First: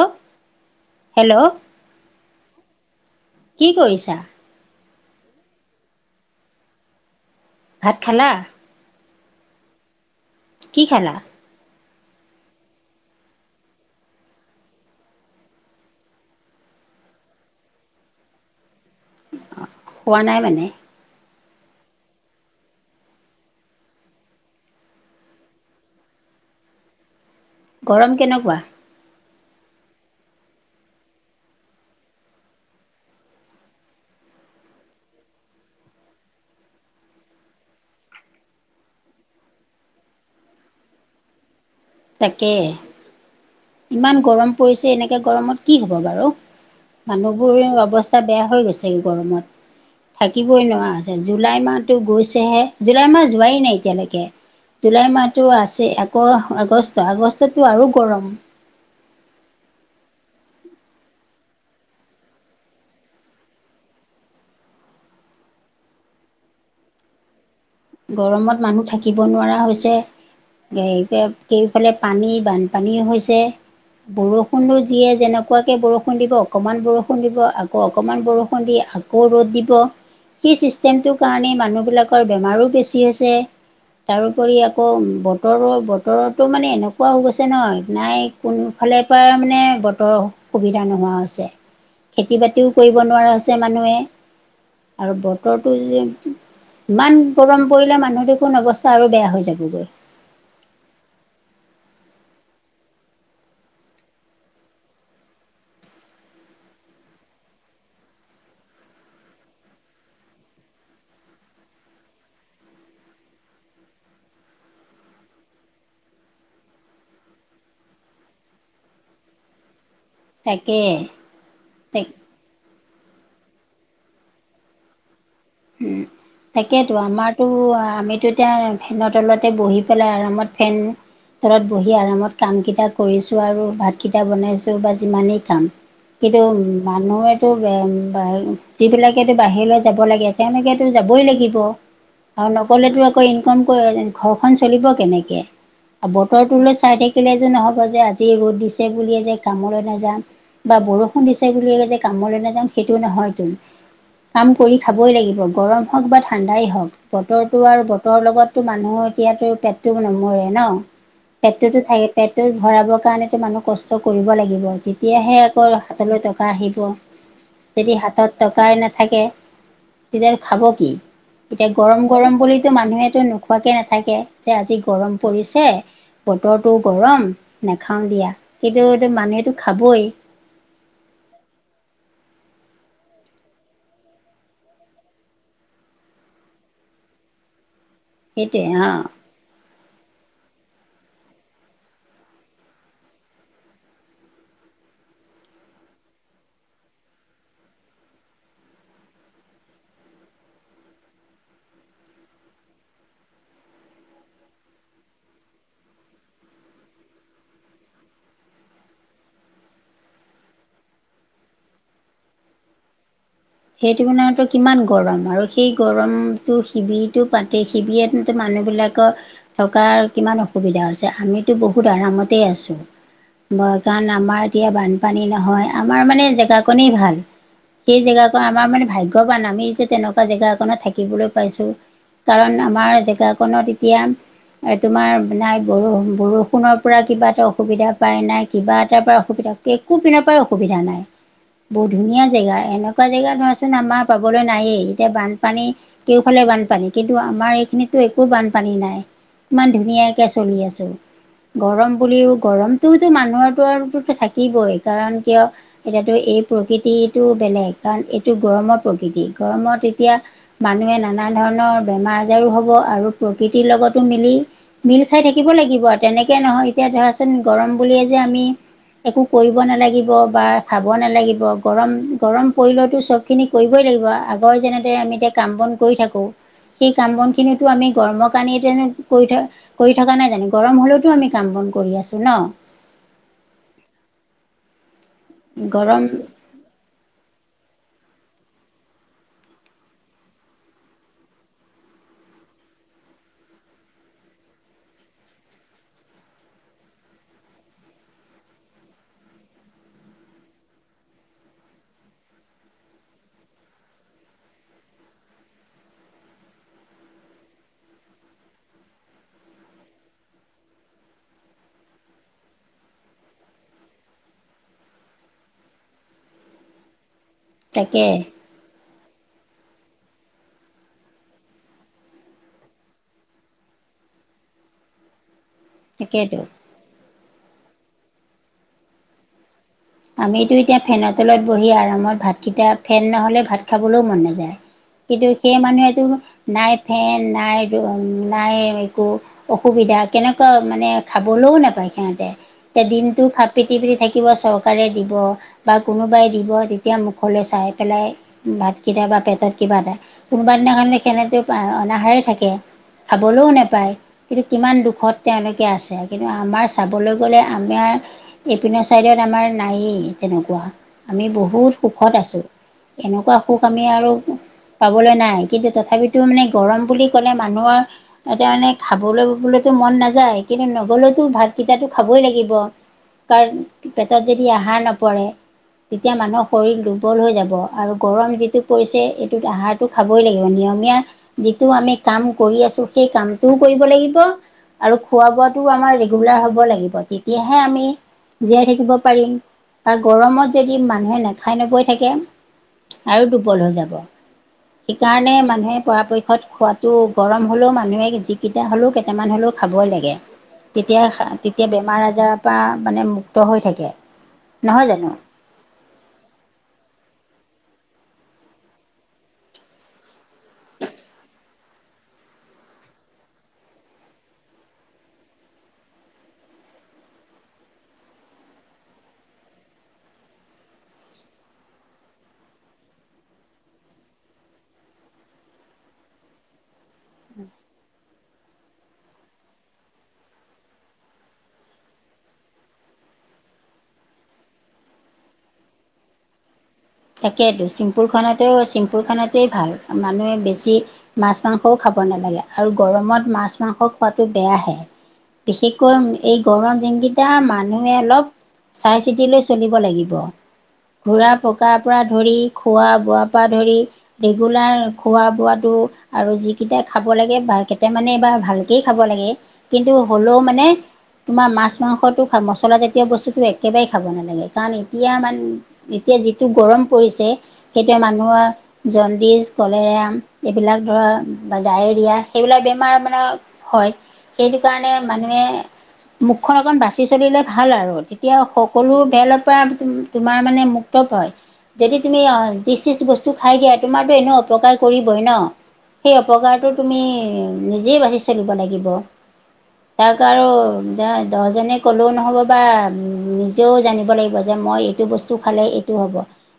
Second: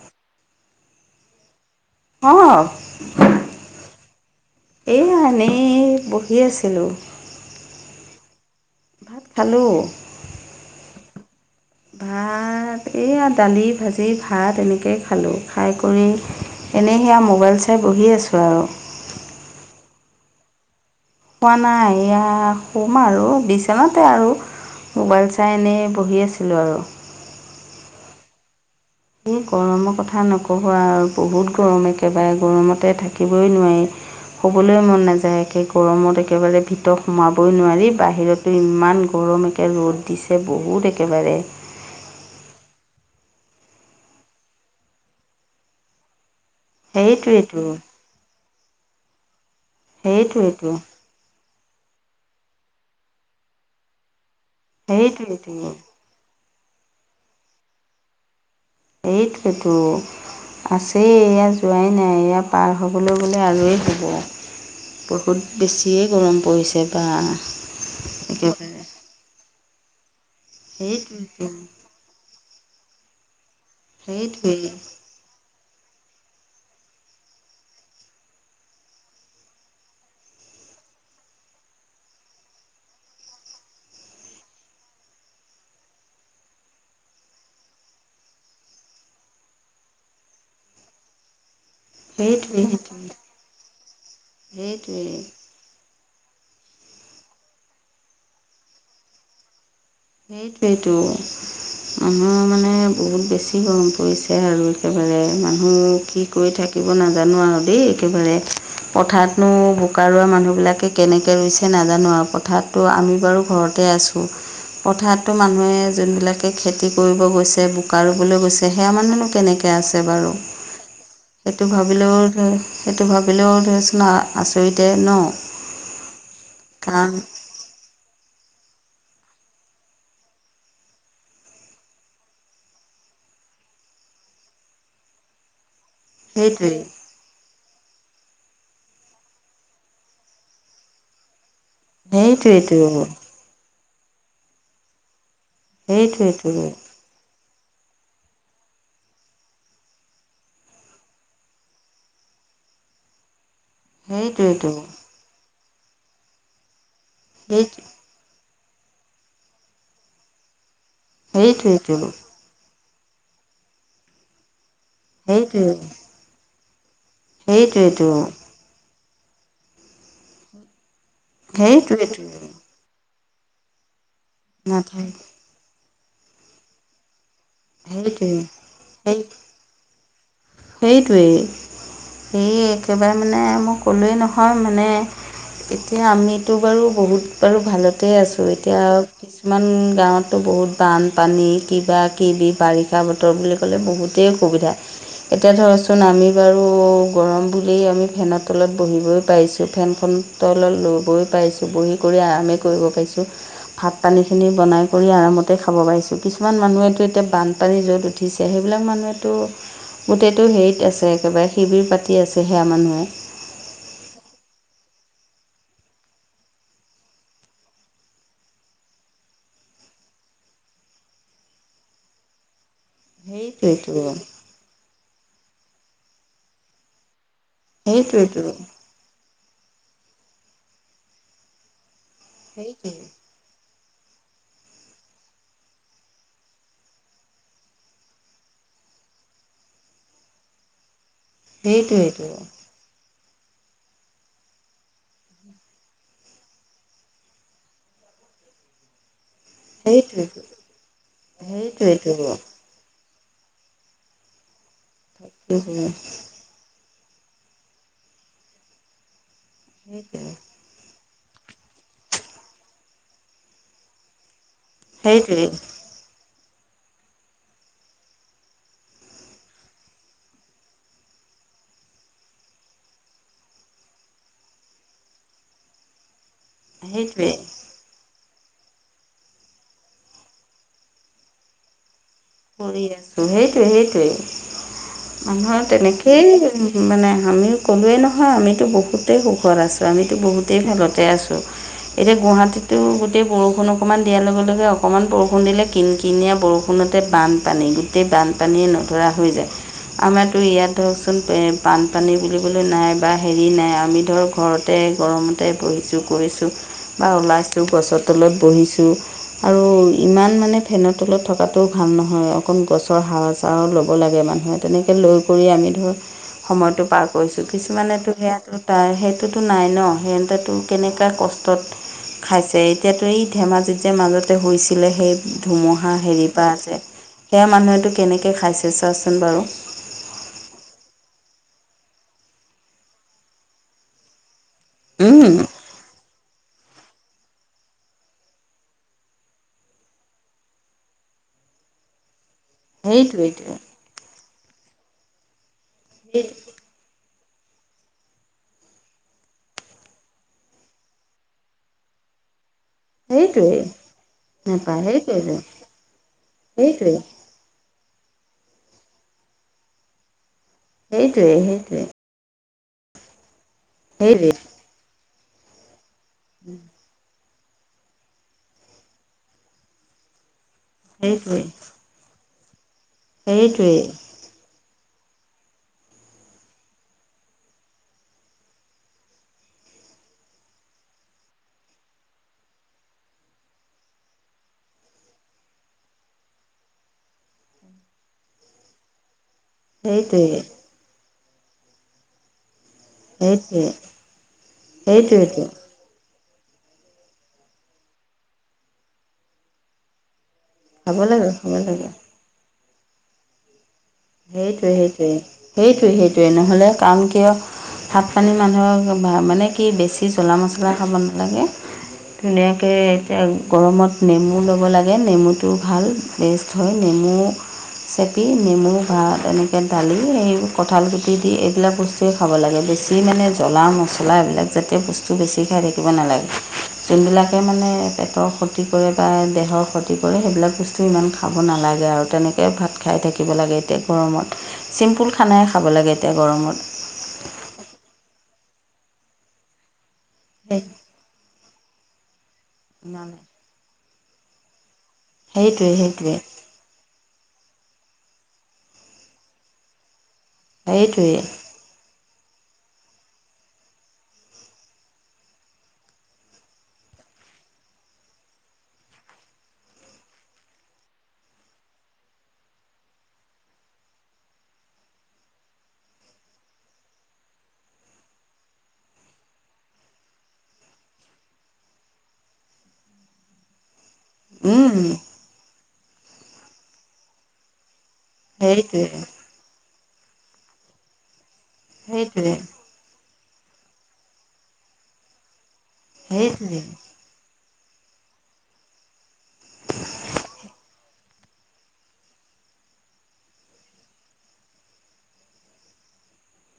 অ, hello. অ',। কি কৰিছা? এইয়া এনেই বহি আছিলোঁ। ভাত খালা? ভাত খালোঁ। কি খালা? [inaudible] ভাত এইয়া দালি, ভাজি, ভাত এনেকে খালোঁ খাই কৰি এনেই সেয়া মোবাইল চাই বহি আছোঁ আও অ শুৱা নাই মানে? শুৱা নাই এয়া শুম আৰু বিচনাতে আৰু মোবাইল চাই এনেই বহি আছিলোঁ আৰু। গৰম কেনেকুৱা? এই গৰমৰ কথা নকবা আৰু বহুত গৰম একেবাৰে গৰমতে থাকিবই নোৱাৰি। শু'বলৈ মন নাযায় একে গৰমত একেবাৰে ভিতৰত সোমাবই নোৱাৰি বাহিৰত তে, ইমান গৰম একে ৰ'দ দিছে বহুত একেবাৰে। তাকে। ইমান গৰম পৰিছে এনেকে গৰমত কি হব বাৰু মানুহবোৰ সেইটোৱেতো অৱস্ স্থা বেয়া হৈ গৈছে গৰমত থাকিবই সেইটোৱেতো নোৱাৰা হৈছ জুলাই মাহটো গৈছেহে জুলাই মাহ যোৱাই নাই এতিয়ালেকে। জুলাই মাহটো সেইটোৱেতো আছেই আকৌ আগষ্ট আগষ্টততো আৰু গৰম। এইটোৱেইটো। আছেই এয়া যোৱাই নাই এয়া পাৰ হ'বলৈ গ'লে আৰুৱেই হ'ব। বহুত বেছিয়ে গৰম পৰিছে বা। গৰমত একেবাৰে মানুহ থাকিব নোৱাৰা হৈছে, দে এতিয়া সেইটোৱেতো কেউফালে পানী, বানপানী হৈছে সেইটোৱেই বৰষুণো যিয়ে যেনেক কুৱাকে বৰষুণ দিব, অকণমান বৰষুণ দিব আকৌ অকণমান বৰষুণ দি আকৌ ৰ'দ দিব। সেই চিষ্টেমটোৰ কাৰণে মানুহবিলাকৰ বেমাৰো বেছি হৈছে। তাৰোপৰি আকৌ বতৰৰ বতৰৰতো মানে এনেকুৱা হৈ গৈছে নহয় নাই কোনো ফালে পৰা মানে বতৰ সুবিধা নোহোৱা হৈছে। খেতি সেইটোৱেই বাতিও কৰিব সেইটোৱেই নোৱাৰা হৈছে মানুহে, আৰু সেইটোৱেই ব তৰটো যে ইমান গৰম পৰিলে মানুহ দেখোন অৱস্থা আৰু বেয়া হৈ যাবগৈ। সেইটোৱেটো আমাৰ মানে বহুত বেছি গৰম পৰিছে আৰু একেবাৰে মানুহ কি কৰি থাকিব নাজানো আৰু দেই একেবাৰে পথাৰতনো বোকা ৰোৱা মানুহবিলাকে কেনেকে ৰুইছে নাজানো আৰু পথাৰতটো আমি বাৰু ঘৰত তে আছোঁ। পথাৰতটো মানুহে যোনবিলাকে খেতি কৰিব গৈছে বোকা ৰুবলৈ গৈছে সেয়া মানুহনো কেনেকে কে আছে বাৰু তাকে সেইটো ভাবিলেও ধৰ সেইটো ভাবিলেও ধৰ চোন আচৰিতে ন। উম, তাকেতো কাৰণ আমাৰ তো আমিতো এতিয়া ফেনৰ তলতে বহি পেলাই আৰামত ফেন তলত বহি আৰামত কামকেইটা কৰিছোঁ আৰু ভাতকেইটা বনাইছোঁ বা সিমানেই কাম। কিন্তু সেইটোৱেই মানুহেতো যিবিলাকেতো বাহিৰলৈ যাব লাগে। তেনেকেতো যাবই লাগিব আৰু সেইটোৱেইতো নক'লেতো আকৌ এ খন কৰেনে, ঘৰ খন চলিব কেনেকে? আৰু সেইটোৱেইতো বতৰটোলে চাই থা কিলে যে নহ'ব যে আজি ৰ'দ দিছে বুলিয়ে যে কামলৈ নাযাম। বা বৰষুণ দিছে বুলিয়ে যে কামলৈ নাযাম সেইটো নহয় তু। কাম সেইটোৱেইতো কৰি খাবই লাগিব গৰম হওক বা ঠাণ্ডাই হওক। বতৰটো সেই আৰু পেটৰ লগতো মানুহ এতিয়াতো পেটটো নমৰে ন, পেটটোতো সেইটোৱেইতো থাকে পেট টো ভৰাবৰ কাৰণেতো মানুহ কষ্ট কৰিব লাগিব। তেতিয়াহে সেইটোৱে আকৌ হাতলৈ টকা আহিব। যদি সেইটোৱেতো হাতত টকাই নাথাকে। তেতিয়া খাব কি? এতিয়া গৰম সেইটোৱেতো গৰম বুলি মানুহেতো নোখোৱাকে নাথাকে, যে আজি নাথাকে গৰম পৰিছে বতৰটো গৰম নাখাও দিয়া সেইটোৱে কিন্তু এইটো সেই মানুহেতটো খাবই। সেইটোৱেই, এই একেবাৰে মানে মই ক'লোৱেই নহয় মানে এতিয়া আমিতো বাৰু বহুত বাৰু ভালতে আছো, সেইটোৱে এতিয়া অ ইমান গাঁৱততো বহুত বানপানী কিবা কিবি বাৰিষা বতৰ বুলি ক'লে বহুতেই অসুবিধা। এতিয়া ধৰচোন আমি বাৰু গৰম বুল আমি ফেনৰ তলত বহিবই পাইিছোঁ। ফেনখন তলত লৈ গৈ পাইছোঁ বহি কৰি আৰামে কৰিব পাৰিছোঁ। ভাত পানী খিনি বনাই কৰি আৰামতে খাব পাৰিছো, কিছুমান মানুহেতটো এতিয়া বানপানী যত উঠিছে, সেইবিলাক মানুহেতো গোটেইটো হেৰিত আছে, একেবাৰে শিবিৰ পাতি আছে সেয়া মানুহে। সেইটো মনেতো কিমান গৰম আৰু সেই গৰমটো শিবিৰটো পাতেই। শিবিয়েটো মানুহবিলাকৰ থকাৰ কিমান অসুবিধা হৈছে আমিতো বহুত আৰামতেই আছোঁ সেইটোৱেইতো বাগান আমাৰ এতিয়া বানপানী নহয় আমাৰ মানে জেগা কনেই ভাল সেই জেগা সেইটোৱেইতো ভাগ‌্যবান আমি যে তেনেকুৱা জেগা অকনত থাকিবলৈ পাইছো কাৰণ আমাৰ খনত এতিয়া তোমাৰ নাই ব বৰষুণৰ পৰা কিবা এটা অসুবিধা পায় নাই কিবা এটাৰ পৰা অসুবিধা পায় একো পিনৰ পৰা অসুবিধা নাই বহুত সেইটোৱেইটো ধুনীয়া জেগা এনেকুৱা, থকা জেগাত ধোৱাচোন আমাৰ পাবলৈ নায়েই এতিয়া বানপানী কেওফালে বানপানী কিন্তু আমাৰ এইখিনিতো একো বানপানী নাই। ইমান ধুনীয়াকৈ সেইটোৱেইটো চলি আছোঁ সেইটোৱেইটো গৰম বুলিও গৰম তো মানুহৰোতো থাকিবই কাৰণ কিয় সেইটোৱে এতিয়াতো এই প্ৰকৃতিটো বেলেগ কাৰণ এইটো গৰমৰ প্ৰকৃতি গৰমত এতিয়া সেইটোৱে মানুহে নানা ধৰণৰ বেমাৰ আজাৰো হব আৰু প্ৰকৃতিৰ লগতো মিলি মিল খাই থাকিব সেইটোৱে লাগিব আৰু তেনেকে নহয় এতিয়া ধৰাচোন গৰম বুলিয়ে যে আমি একো কৰিব নালাগিব বা খাব নালাগিব গৰম গৰম পৰি লতটো চবখিনি কৰিবই লাগিব আগৰ যেনেদৰে আমি এতিয়া কাম বন কৰি থাকোঁ সেই কাম সেইটোৱে বনখিনিতো আমি গৰমৰ কাৰণেটো এনেই কৰি থ কৰি থকা নাই জানো গৰম হ'লেওতো আমি কাম বন কৰি আছোঁ ন কৰি আছো সেইটোৱে সেইটোৱে আন্ধাৰত গৰম তেনেকেই মানে আমিও ক'লোৱেই নহয় আমিতো বহুতেই সুখত আছোঁ আমিতো বহুতেই ভালতে আছোঁ এতিয়া গুৱাহাটীতো গোটেই বৰষুণ অকণমান দিয়াৰ লগে লগে অকণমান বৰষুণ দিলে কিন কিনিয়া বৰষুণত গোটেই বানপানী গোটেই বানপানীয়ে নধৰা হৈ যায়। আমাৰো ইয়াত ধৰকচোন বানপানী বুলিবলৈ নাই বা হেৰি নাই আমি ধৰক ঘৰতে গৰমতে বহিছোঁ কৰিছোঁ বা ওলাইছোঁ গছৰ তলত বহিছোঁ আৰু ইমান মানে ফেনৰ তলত থকা তাতো ভাল নহয় অকণ গছৰ হাৰ আ চাৰ ল'ব লাগে মানুহে তেনেকৈ লৈ কৰি আমি ধৰক সময়তটো পাৰ কৰিছো তাকে কিছুমানেতো সেয়া তাৰ সেইটোতো নাই ন সিহটো কেনেকুৱৈ কষ্টত খাইছে এতিয়াতো এই ধেমাজি যোদ্মৱ্যৰ মাজতে হৈছিলে সেই ধুমুহা হাঁহ হেৰিৰ তাকেইতো পৰা আছে সেয়া মানুহেতো কেনেকৈ খাইছে চোৱাচোন বাৰু আমিতো এতিয়া ফেনৰ তলত বহি আৰামত ভাতকেইটা ফেন নহ'লে ভাত খাবলৈও মন নাযায়। কিন্তু উম, সেই মানুহেতো নাই ফেন নাই নাই একো অসুবিধা কেনেকুৱা মানে খাবলৈও নাপায় সিহটে সেই দিনটো সেইটোৱেইটো হাত পিটি পিটি থাকিব চৰকাৰে দিব বা কোনোবাই দিব, এতিয়া মুখলৈ চাই পেলাই ভাতকেইটা বা পেটত কিবা এটা কোনোবা দিনাখন সেনেকেও অনাহেই থাকে খাবলৈও সেইটোৱেই নেপায় কিন্তু কিমান নাপায় দুখত সেইটোৱেইটো তেওঁলোকে আছে কিন্তু আমাৰ সেইটোৱেই চাবলৈ - আমাৰ এইপিনৰ চাইডত আমাৰ নায়েই তেনেকুৱা আমি সেইটোৱেই সেইটোৱেই বহুত সুখত আছোঁ এনেকুৱা সুখ আমি আৰু সেইটোৱেই পাবলৈ নাই কিন্তু তথাপিত এইটো মানে গৰম বুলি ক'লে মানুহৰ এতিয়া মানে খাবলৈ ববলৈতো মন নাযায়। কিন্তু নগলেওতো সেইটোৱেই ভাতকেইটাটো খাবই লাগিব কাৰণ সেইটোৱেই পেটত যদি আহাৰ নপৰে - তেতিয়া মানুহৰ শৰীৰ দুৰ্বল হৈ যাব আৰু গৰম যিটো পৰিছে এইটোত আহাৰ খাবই লাগিব নিয়মীয়া যিটো আমি কাম কৰি আছো সেই কামটোও কৰিব লাগিব আৰু খোৱা বোৱাটো আমাৰ ৰেগুলাৰ হব লাগিব তেতিয়াহে আমি জীয়াই থাকিব পাৰিম বা সেইটোৱেই গৰমত যদি মানুহে নাখাই নবৈ থাকে, আৰু দুৰ্বল সেইটোৱে হৈ যাব সেইকাৰণে সেইটোৱেইটো মানুহে পৰাপক্ষত খোৱা তো গৰম হ'লেও মানুহে যিকেইটা হ'লেও কেইটামান হ'লেও খাবই লাগে। খাব তেতিয়া লাগে খাব তেতিয়া লাগে বেমাৰ আজাৰৰ পৰা মানে মুক্ত হৈ থাকে। সেইটোৱে নহয় জানো সেইটোৱে সেইটোৱে সেইটোৱে নহ'লে কাৰণ কিয় ভাত পানী মানুহক মানে কি বেছি জ্বলা মছলা খাব নালাগে। ধুনীয়াকে এতিয়া গৰমত নেমু ল'ব লাগে নেমুটো ভাল। বেষ্ট হয়, নেমু চেপি নেমু বা এনেকৈ দালি এই কঁঠালগুটি দি এইবিলাক বস্তুৱে খাব লাগে বেছি মানে জ্বলা ম ছলা এইবিলাক জাতীয় বস্তু বেছি খাই থাকিব নালাগে। যোনবিলকে মানে পেটৰ ক্ষতি কৰে বা দেহৰ ক্ষতি কৰে সেইবিলাক বস্তু ইমান খাব নালাগে আৰু তেনেকৈ ভাত খাই থাকিব লাগে। এতিয়া গৰমত চিম্পুল খানাই খাব লাগে এতিয়া গৰমত। তাকেটো চিম্পুল খানাটো চিম্পুল খানাটোৱেই ভাল। মানুহে বেছি মাছ মাংসও খাব নালাগে আৰু গৰমত মাছ মাংস খোৱাটো বেয়াহে সেইটোৱে বিশেষকৈ সেইটোৱে এই গৰম দিনকেইটা মানুহে অলপ চাই চিতি লৈ চলিব লাগিব। সেইটোৱে ঘোৰা পকাৰ পৰা ধৰি খোৱা বোৱাৰ পৰা ধৰি ৰেগুলাৰ খোৱা বোৱাটো আৰু যিকেইটাই খাব লাগে বা কেইটামানে বা ভালকেই খাব লাগে। কিন্তু হ'লেও মানে তোমাৰ মাছ মাংসটো মছলা জাতীয় বস্তুটো একেবাৰেই খাব নালাগে কাৰণ এতিয়া মান এতিয়া যিটো গৰম পৰিছে সেইটোৱে মানুহৰ জণ্ডিছ কলেৰিয়া এইবিলাক ধৰা বা ডায়েৰিয়া সেইবিলাক বেমাৰ মানে হয় সেইটো কাৰণে মানুহে মুখখন অকন বাচি চলিলে ভাল আৰু। তেতিয়া সেইটোৱে সকলো ফালৰ পৰা তোমাৰ মানে মুক্ত পায়। যদি তুমি সেইটোৱে যি চি বস্তু খাই দিয়া তোমাৰতো এনেও অপকাৰ কৰিবই ন। সেই সেইটোৱে অপকাৰটো তুমি নিজেই বাচি চলিব লাগিব। তাক আৰু দহজনে ক'লেও নহ'ব বা নিজেও জানিব লাগিব যে মই এইটো বস্তু খালে এইটো হ'ব।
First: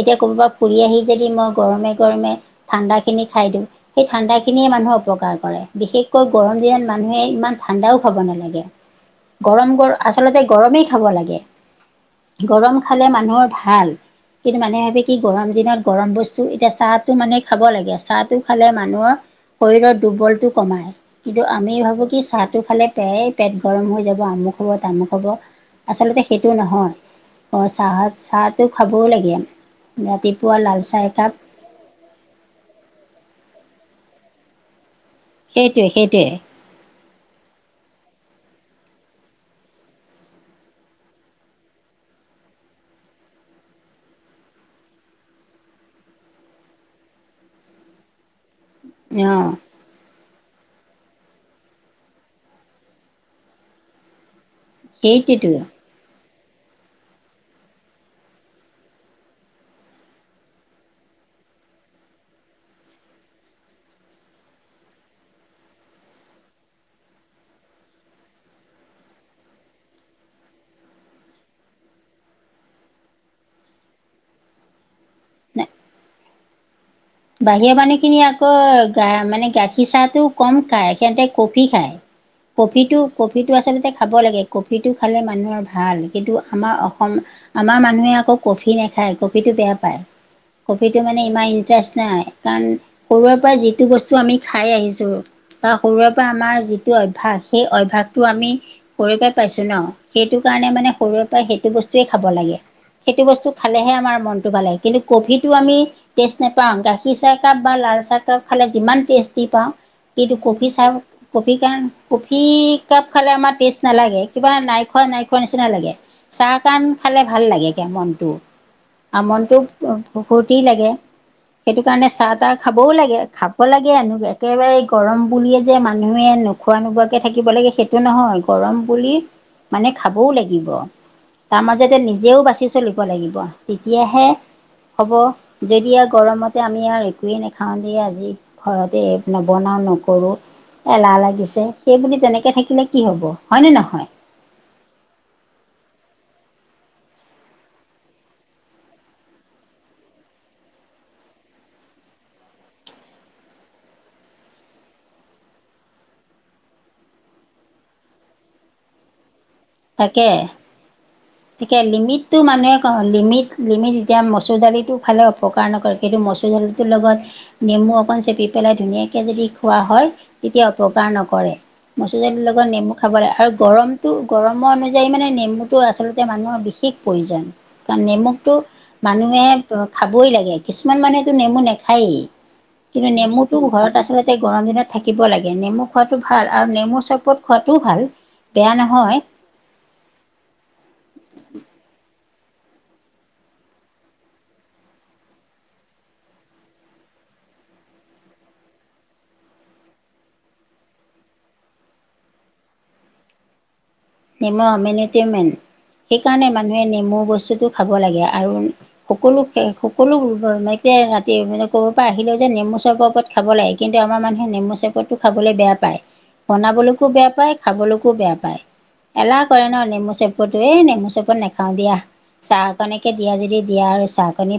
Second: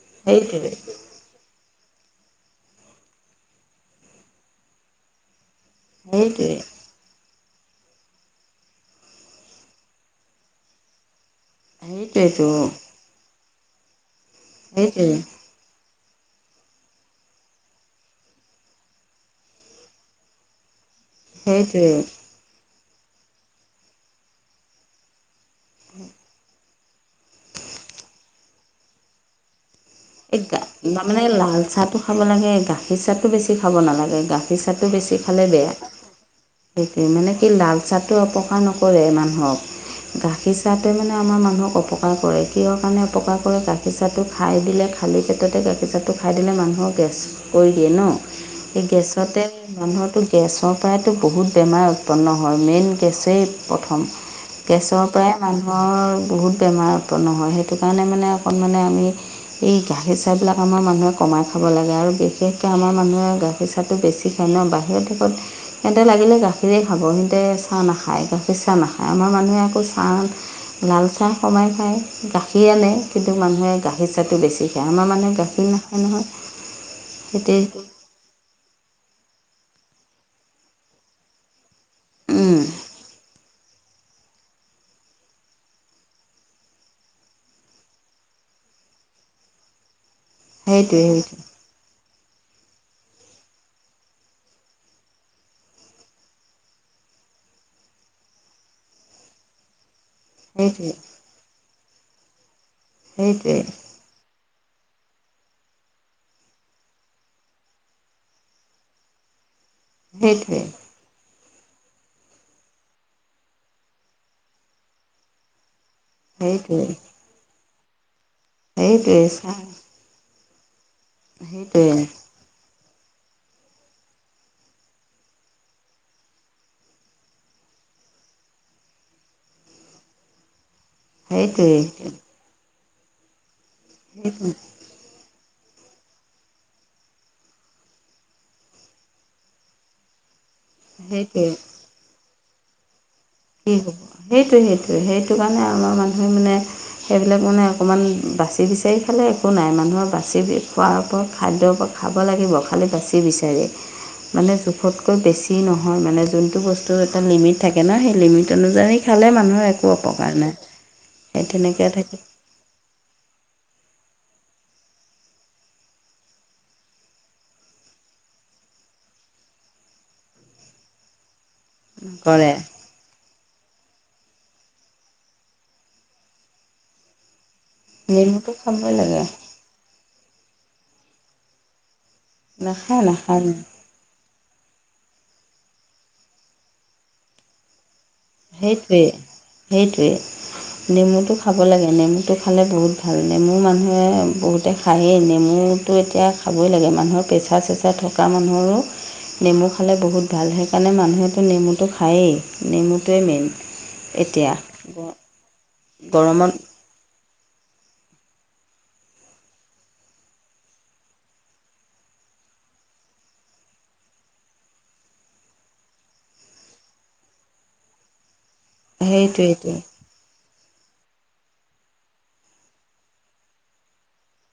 এতিয়া ক'ৰবাৰ পৰা সেইটোৱে ফুৰি আহি যদি মই গৰমে গৰমে ঠাণ্ডাখিনি খাই দিওঁ, সেই ঠাণ্ডাখিনিয়ে মানুহৰ অপকাৰ কৰে। বিশেষকৈ সেইটোৱে গৰম দিনত মানুহে ইমান ঠাণ্ডাও খাব নালাগে, গৰম গৰম আচলতে গৰমেই খাব লাগে। সেইটোৱেইটো। গৰম খালে মানুহৰ ভাল কিন্তু মানুহে ভাবে কি সেইটোৱে গৰম দিনত গৰম বস্তু এতিয়া চাহটো মানে খাব লাগে, চাহটো খালে মানুহৰ শৰীৰৰ দুৰ্বলটো কমায়। কিন্তু আমি সেইটোৱে ভাবো কি চাহটো খালে প্ৰায় পেট গৰম হৈ যাব আমুক হ'ব তামুক হ'ব। আচলতে সেইটো নহয় অ চাহ চাহটো খাবও লাগে। এই ৰাতিপুৱা লাল চাহ তাৰমানে একাপ লাল চাহটো খাব লাগে, গাখীৰ চাহটো বেছি খাব নালাগে গাখীৰ চাহটো বেছি খালে বেয়া। সেইটোৱে সেইটোৱে সেইটোৱে মানে কি লাল চাহটো অপকাৰ নকৰে মানুহক। গাখীৰ চাহটোৱে মানে আমাৰ মানুহক অপকাৰ কৰে, কিহৰ কাৰণে অপকাৰ কৰে গাখীৰ চাহটো খাই দিলে খালী পেটতে গাখীৰ চাহটো খাই দিলে মানুহক গেছ কৰি দিয়ে ন সেই গেছতে অঁ মানুহৰটো গেছৰ পৰাইতো বহুত বেমাৰ উৎপন্ন হয়। মেইন গেছেই প্ৰথম গেছৰ পৰাই সেইটোৱেতো মানুহৰ বহুত বেমাৰ উৎপন্ন হয় সেইটো কাৰণে মানে অকণমান আমি এই গাখীৰ চাহ বিলাক আমাৰ মানুহে কমাই খাব লাগে আৰু বিশেষকে আমাৰ মানুহে গাখীৰ চাহ চাহটো বেছি খায় ন বাহিৰৰ দেশত সিহঁতে লাগিলে গাখীৰেই খাব সিহঁতে চাহ নাখায় গাখীৰ চাহ নাখায় আমাৰ মানুহে আকৌ চাহ লাল চাহ কমাই খায় গাখীৰ আনে কিন্তু মানুহে গাখীৰ তাটো বেছি খায় আমাৰ মানে গাখীৰ নাখায় নহয় সেইটোৱে বাহিৰা মানুহ খিনিয়ে আকৌ গা মানে গাখীৰ চাহটো কম খায় সিহঁতে কফি খায়। সেইটোৱে কফিটো কফিটো আচলতে খাব লাগে কফিটো খালে মানুহৰ ভাল কিন্তু আমাৰ অসম আমাৰ মানুহে আকৌ কফি নেখায় কফিটো বেয়া পায় কফিটো মানে ইমান ইন্টাৰেষ্ট নাই কাৰণ সৰুৰে পৰা যিটো বস্তু আমি খাই আহিছোঁ বা সৰুৰে পৰা আমাৰ যিটো অভ্যাস সেই অভ্যাসটো আমি কৰিব পাইছোঁ ন। সেইটো কাৰণে সেইটোৱে মানে সৰুৰ পৰা সেইটো বস্তুৱেই খাব লাগে সেইটো বস্তু সেইটোৱে খালেহে আমাৰ মন মনটো ভাল হয় কফিটো আমি টেষ্ট নেপাওঁ পাওঁ গাখীৰ চাহকাপ বা লাল চাহকাপ খালে যিমান টেষ্টি পাওঁ কিন্তু সেইটোৱে কফি চাহ কফি কাপ কফি কাপ খালে আমাৰ টেষ্ট নালাগে কিবা নাই খোৱা নাই খোৱা নিচিনা লাগে। চাহকণ সেইটোৱে সেইটোৱে খালে ভাল লাগেগৈ মনটো সেইটোৱে আৰু চাহ মনটো ফূৰ্তি লাগে। সেইটো সেইটোৱে কাৰণে চাহ তাহ খাবও লাগে খাব লাগে আৰু একেবাৰে গৰম বুলিয়ে যে মানুহে নোখোৱা নোপোৱাকৈ থাকিব লাগে সেই এইটো নহয় গৰম বুলি মানে খাবও লাগিব। তাৰ সেইটোৱেই মাজতে নিজেও বাচি চলিব লাগিব তেতিয়াহে হ'ব যদি গৰমতে আমি ই একোৱেই নাখাওঁ দে আজি ঘৰতে নবনাওঁ নকৰোঁ। এলাহ সেইটোৱে লাগিছে সেইবুলি তেনেকৈ থাকিলে কি হ'ব। হয়নে কি হ'ব নহয় সেইটোৱে সেইটোৱে সেইটো কাৰণে আমাৰ মানুহে মানে সেইবিলাক মানে অকণমান বাচি বিচাৰি খালে একো নাই মানুহৰ বাচি খোৱাৰ ও খাদ্যৰ খাব লাগিব খালী বাচি বিচাৰি মানে জোখতকৈ বেছি নহয় মানে যোনটো বস্তুৰ এটা লিমিট থাকে ন সেই লিমিট অনুযায়ী খালে মানুহৰ একো তাকে অপকাৰ নাই। সেই গতিকে তেনেকৈ থাকি লিমিট মানুহে ক লিমিট লিমিট এতিয়া মচুৰ দালিটো খালে অপকাৰ নকৰে কিন্তু মচুৰ দালিটোৰ লগত নেমু অকণ চেপি পেলাই ধুনীয়াকৈ যদি খোৱা হয় তেতিয়া অপকাৰ নকৰে। মচুৰ দালিৰ কৰে লগত নেমু খাব লাগে আৰু গৰমতটো গৰমৰ অনুযায়ী মানে নেমুটো আচলতে মানুহৰ বিশেষ প্ৰয়োজন কাৰণ নেমুটো নেমুকটো খাবই লাগে মানুহে অ', খাবই লাগে কিছুমান মানুহেতো নেমু নেখায়েই নাখায় কিন্তু নাখায় নেমুতটো ঘৰত আচলতে তাতে গৰম দিনত থাকিব লাগে নেমু খোৱাতটো ভাল আৰু নেমু চৰ্বত খোৱাতটোও ভাল। বেয়া সেইটোৱেই নহয় সেইটোৱে নেমুটো খাব লাগে নেমুটো খালে বহুত ভাল নেমু মানুহে বহুতে খায়েই নেমুটো এতিয়া খাবই লাগে মানুহৰ প্ৰেছাৰ চেচাৰ ত থকা মানুহৰো নেমু খালে বহুত ভাল সেইকাৰণে মানুহেতো নেমুটো খায়েই নেমুটোৱেই মেইন এতিয়া নেমু অমেনট মেন সেইকাৰণে গৰমত মানুহে নেমু বস্তুটো খাব লাগে আৰু সকলো সকলো ময়া ৰাতি মানে ক'ব পৰা আহিলেও যে নেমু চপৰত খাব লাগে কিন্তু আমাৰ মানুহে নেমু চৰপতটো খাবলৈ বেয়া পায়। বনাবলৈকো বেয়া পায় খাবলৈকো বেয়া পায় এলাহ কৰে সেইটোৱেইতো ন নেমু চেপ এে নেমু চপত নাখাও দিয়া চাহ কণীকে দিয়া যদি দিয়া আৰু চাহ কণী